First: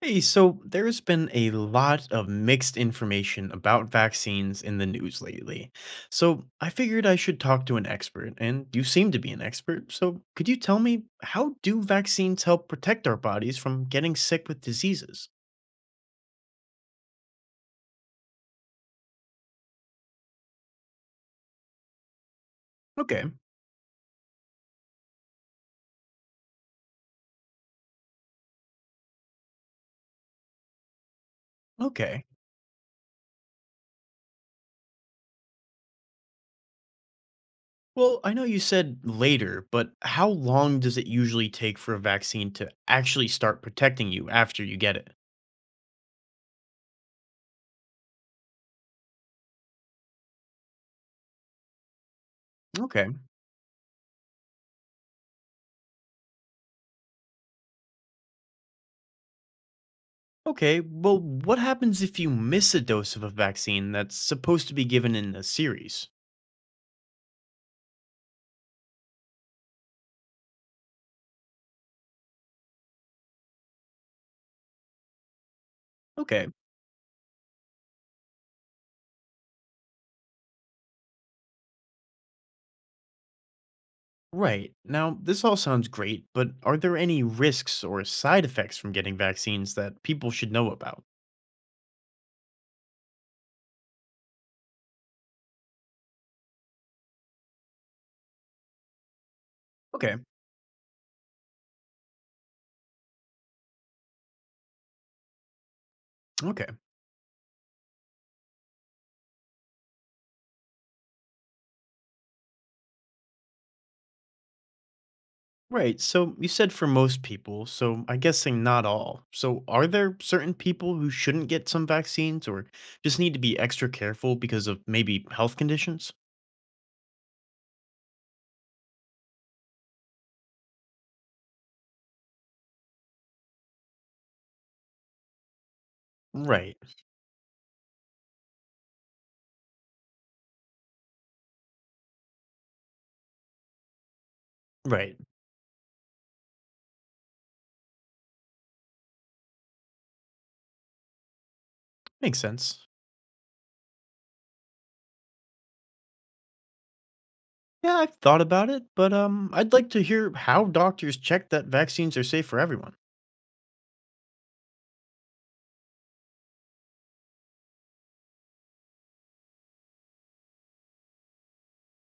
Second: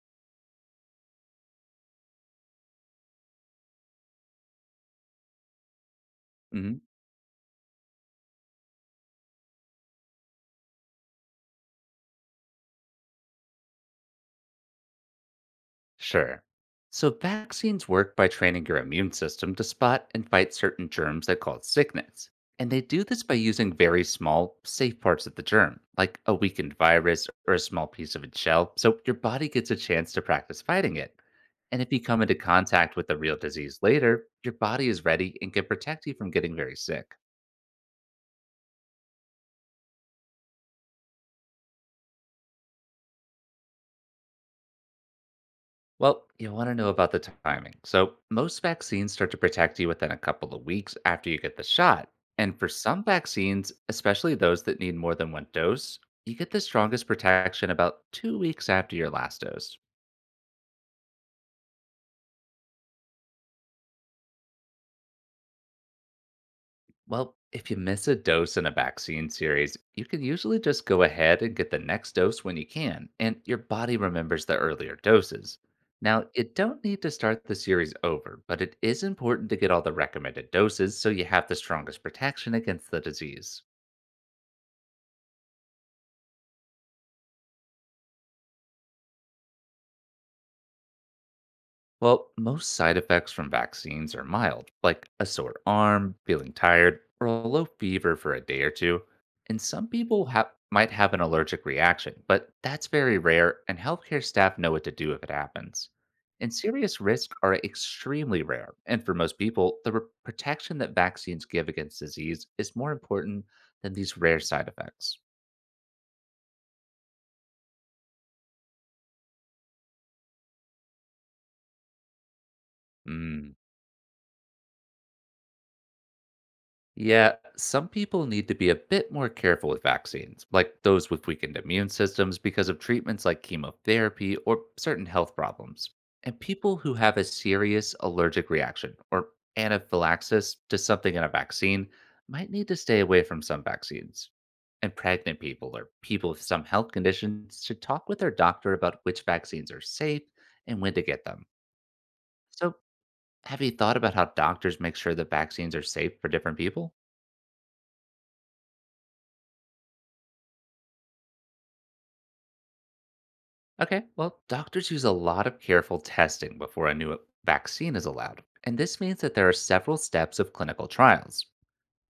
Hey, so there's been a lot of mixed information about vaccines in the news lately. So I Mhm. figured I should talk to an expert, and you seem to be an expert. So could you tell me, how do vaccines help protect our bodies from getting sick with diseases? Sure. So, vaccines work by training your immune system to spot and fight certain germs that cause sickness. And they do this Okay, by using very small, safe parts of the germ, like a weakened virus or a small piece of its shell, so your body gets a chance to practice fighting it. And if you come okay. into contact with a real disease later, your body is ready and can protect you from getting very sick. Well, I know you said later, but how long does it usually take for a vaccine to actually start protecting you after you get it? Well, you want to know about the timing. So, most vaccines start to protect you within a couple of weeks after you get the shot. And for some Okay. vaccines, especially those that need more than one dose, you get the strongest protection about 2 weeks after your last dose. Okay, well, what happens if you miss a dose of a vaccine that's supposed to be given in a series? Well, if you miss a dose in a vaccine series, you can usually just go ahead and get the next dose when you can, and your body remembers the earlier doses. Now, you Okay, don't need to start the series over, but it is important to get all the recommended doses so you have the strongest protection against the disease. right. Now, this all sounds great, but are there any risks or side effects from getting vaccines that people should know about? Well, most side effects from vaccines are mild, like a sore arm, feeling tired, or a low fever for a day or two. And some Okay, people might have an allergic reaction, but that's very rare, and healthcare staff know what to do if it happens. And okay. serious risks are extremely rare. And for most people, the protection that vaccines give against disease is more important than these rare side effects. Right, so you said for most people, so I'm guessing not all. So, are there certain people who shouldn't get some vaccines or just need to Mm. be extra careful because of maybe health conditions? Yeah, some people need to be a bit more careful with vaccines, like those with weakened immune systems because of treatments like chemotherapy or certain health problems. And Right, people who have a serious allergic reaction or anaphylaxis to something in a vaccine might need to stay away from some vaccines. And right. pregnant people or people with some health conditions should talk with their doctor about which vaccines are safe and when to get them. Makes So, sense. have you thought about how doctors make sure the vaccines are safe for different people? Yeah, I've thought about it, but I'd like to hear how doctors check that vaccines are safe for everyone. Okay, well, doctors use a lot of careful testing before a new vaccine is allowed, and this means that there are several steps of clinical trials.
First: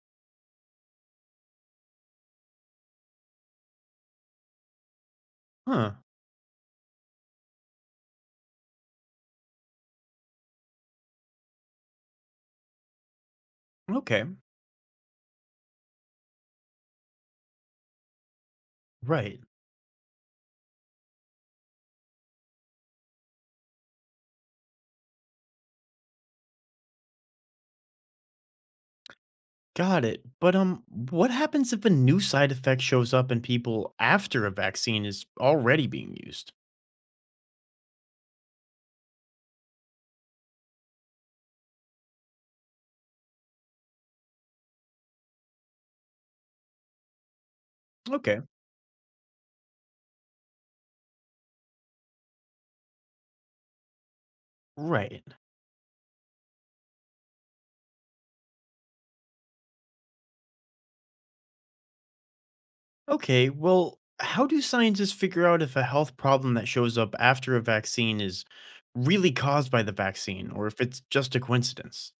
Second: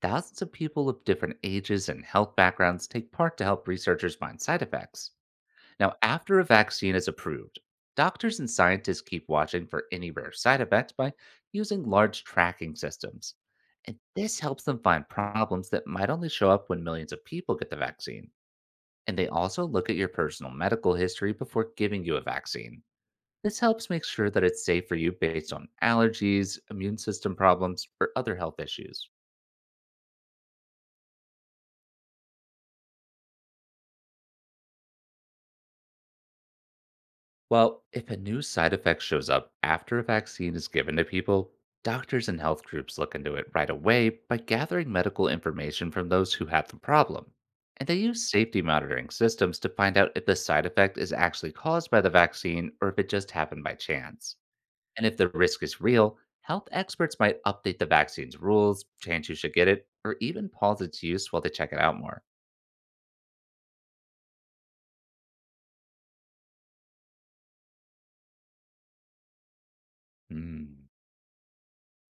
Thousands of people of different ages and health backgrounds take part to help researchers find side effects. Huh. Now, after a vaccine is approved, doctors and scientists keep watching for any rare side effects by using large tracking systems. And Okay. this helps them find problems that might only show up when millions of people get the vaccine, and they Right. also look at your personal medical history before giving you a vaccine. This helps make sure that it's safe for you based on allergies, immune system problems, or other health issues. Got it. But what happens if a new side effect shows up in people after a vaccine is already being used? Well, if a new side effect shows up after a vaccine is given to people, doctors and health groups look into it right away by gathering medical information from those who have the problem. And they use Okay. safety monitoring systems to find out if the side effect is actually caused by the vaccine or if it just happened by chance. And if Right. the risk is real, health experts might update the vaccine's rules, change who should get it, or even pause its use while they check it out more. Okay. Well, how do scientists figure out if a health problem that shows up after a vaccine is really caused by the vaccine or if Hmm. it's just a coincidence?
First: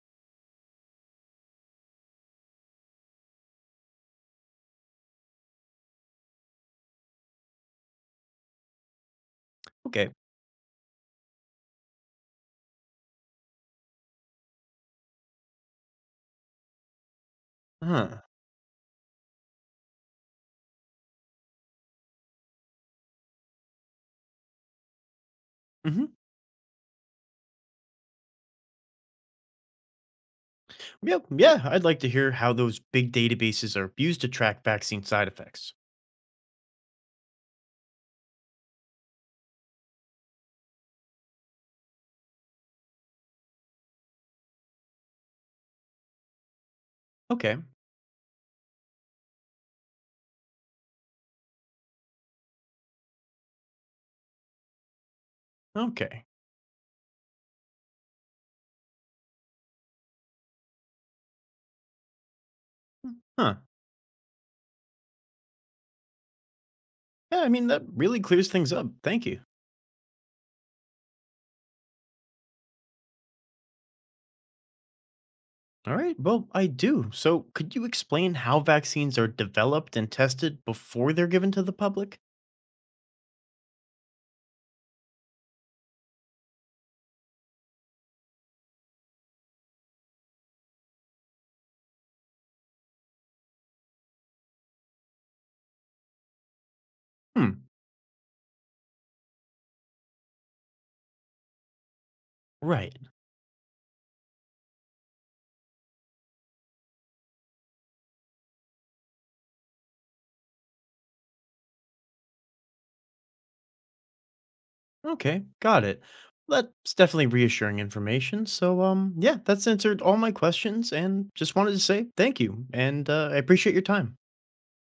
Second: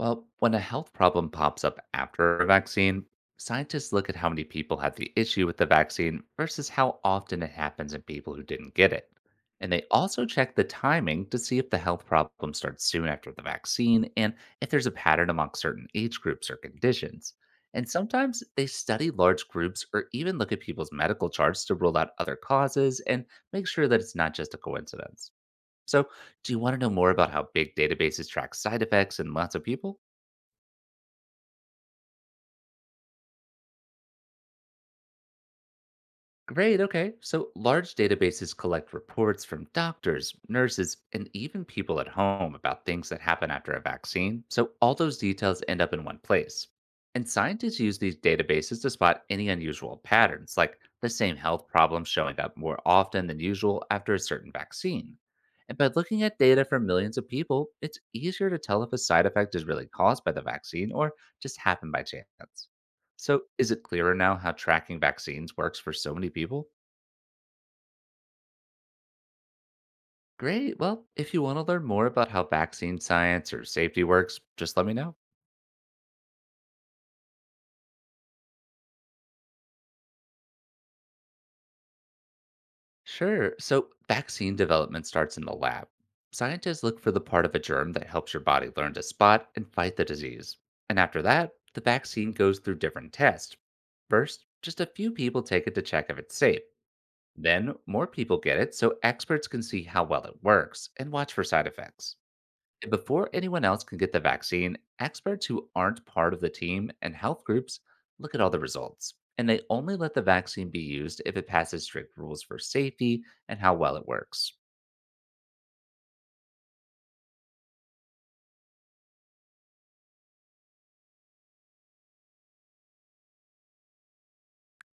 Well, when a health problem pops up after a vaccine, scientists look at how many people had the issue with the vaccine versus how often it happens in people who didn't get it. And they Okay. also check the timing to see if the health problem starts soon after the vaccine and if there's a pattern among certain age groups or conditions. And Huh. sometimes they study large groups or even look at people's medical charts to rule out other causes and make sure that it's not just a coincidence. So, Mhm. do you want to know more about how big databases track side effects in lots of people? Yep. Yeah, I'd like to hear how those big databases are used to track vaccine side effects. Great, okay. So large databases collect reports from doctors, nurses, and even people at home about things that happen after a vaccine. So all those details end up in one place. And Okay. scientists use these databases to spot any unusual patterns, like the same health problem showing up more often than usual after a certain vaccine. And by looking Okay. at data from millions of people, it's easier to tell if a side effect is really caused by the vaccine or just happened by chance. So, Huh. is it clearer now how tracking vaccines works for so many people? Yeah, I mean, that really clears things up. Thank you. Great. Well, if you want to learn more about how vaccine science or safety works, just let me know. All right. Well, I do. So, could you explain how vaccines are developed and tested before they're given to the public? Sure. So, vaccine development starts in the lab. Scientists look for the part of a germ that helps your body learn to spot and fight the disease. And after that, the vaccine goes through different tests. First, just a few people take it to check if it's safe. Hmm. Then, more people get it so experts can see how well it works and watch for side effects. And Right. before anyone else can get the vaccine, experts who aren't part of the team and health groups look at all the results, and they only let the vaccine be used if it passes strict rules for safety and how well it works. Okay. Got it. That's definitely reassuring information. So, yeah, that's answered all my questions and just wanted to say thank you. And I appreciate your time.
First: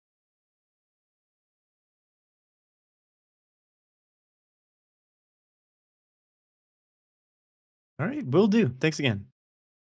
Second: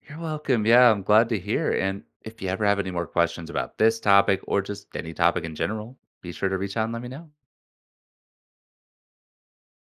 You're welcome. Yeah, I'm glad to hear. And if you ever have any more questions about this topic or just any topic in general, be sure to reach out and let me know. All right. Will do. Thanks again.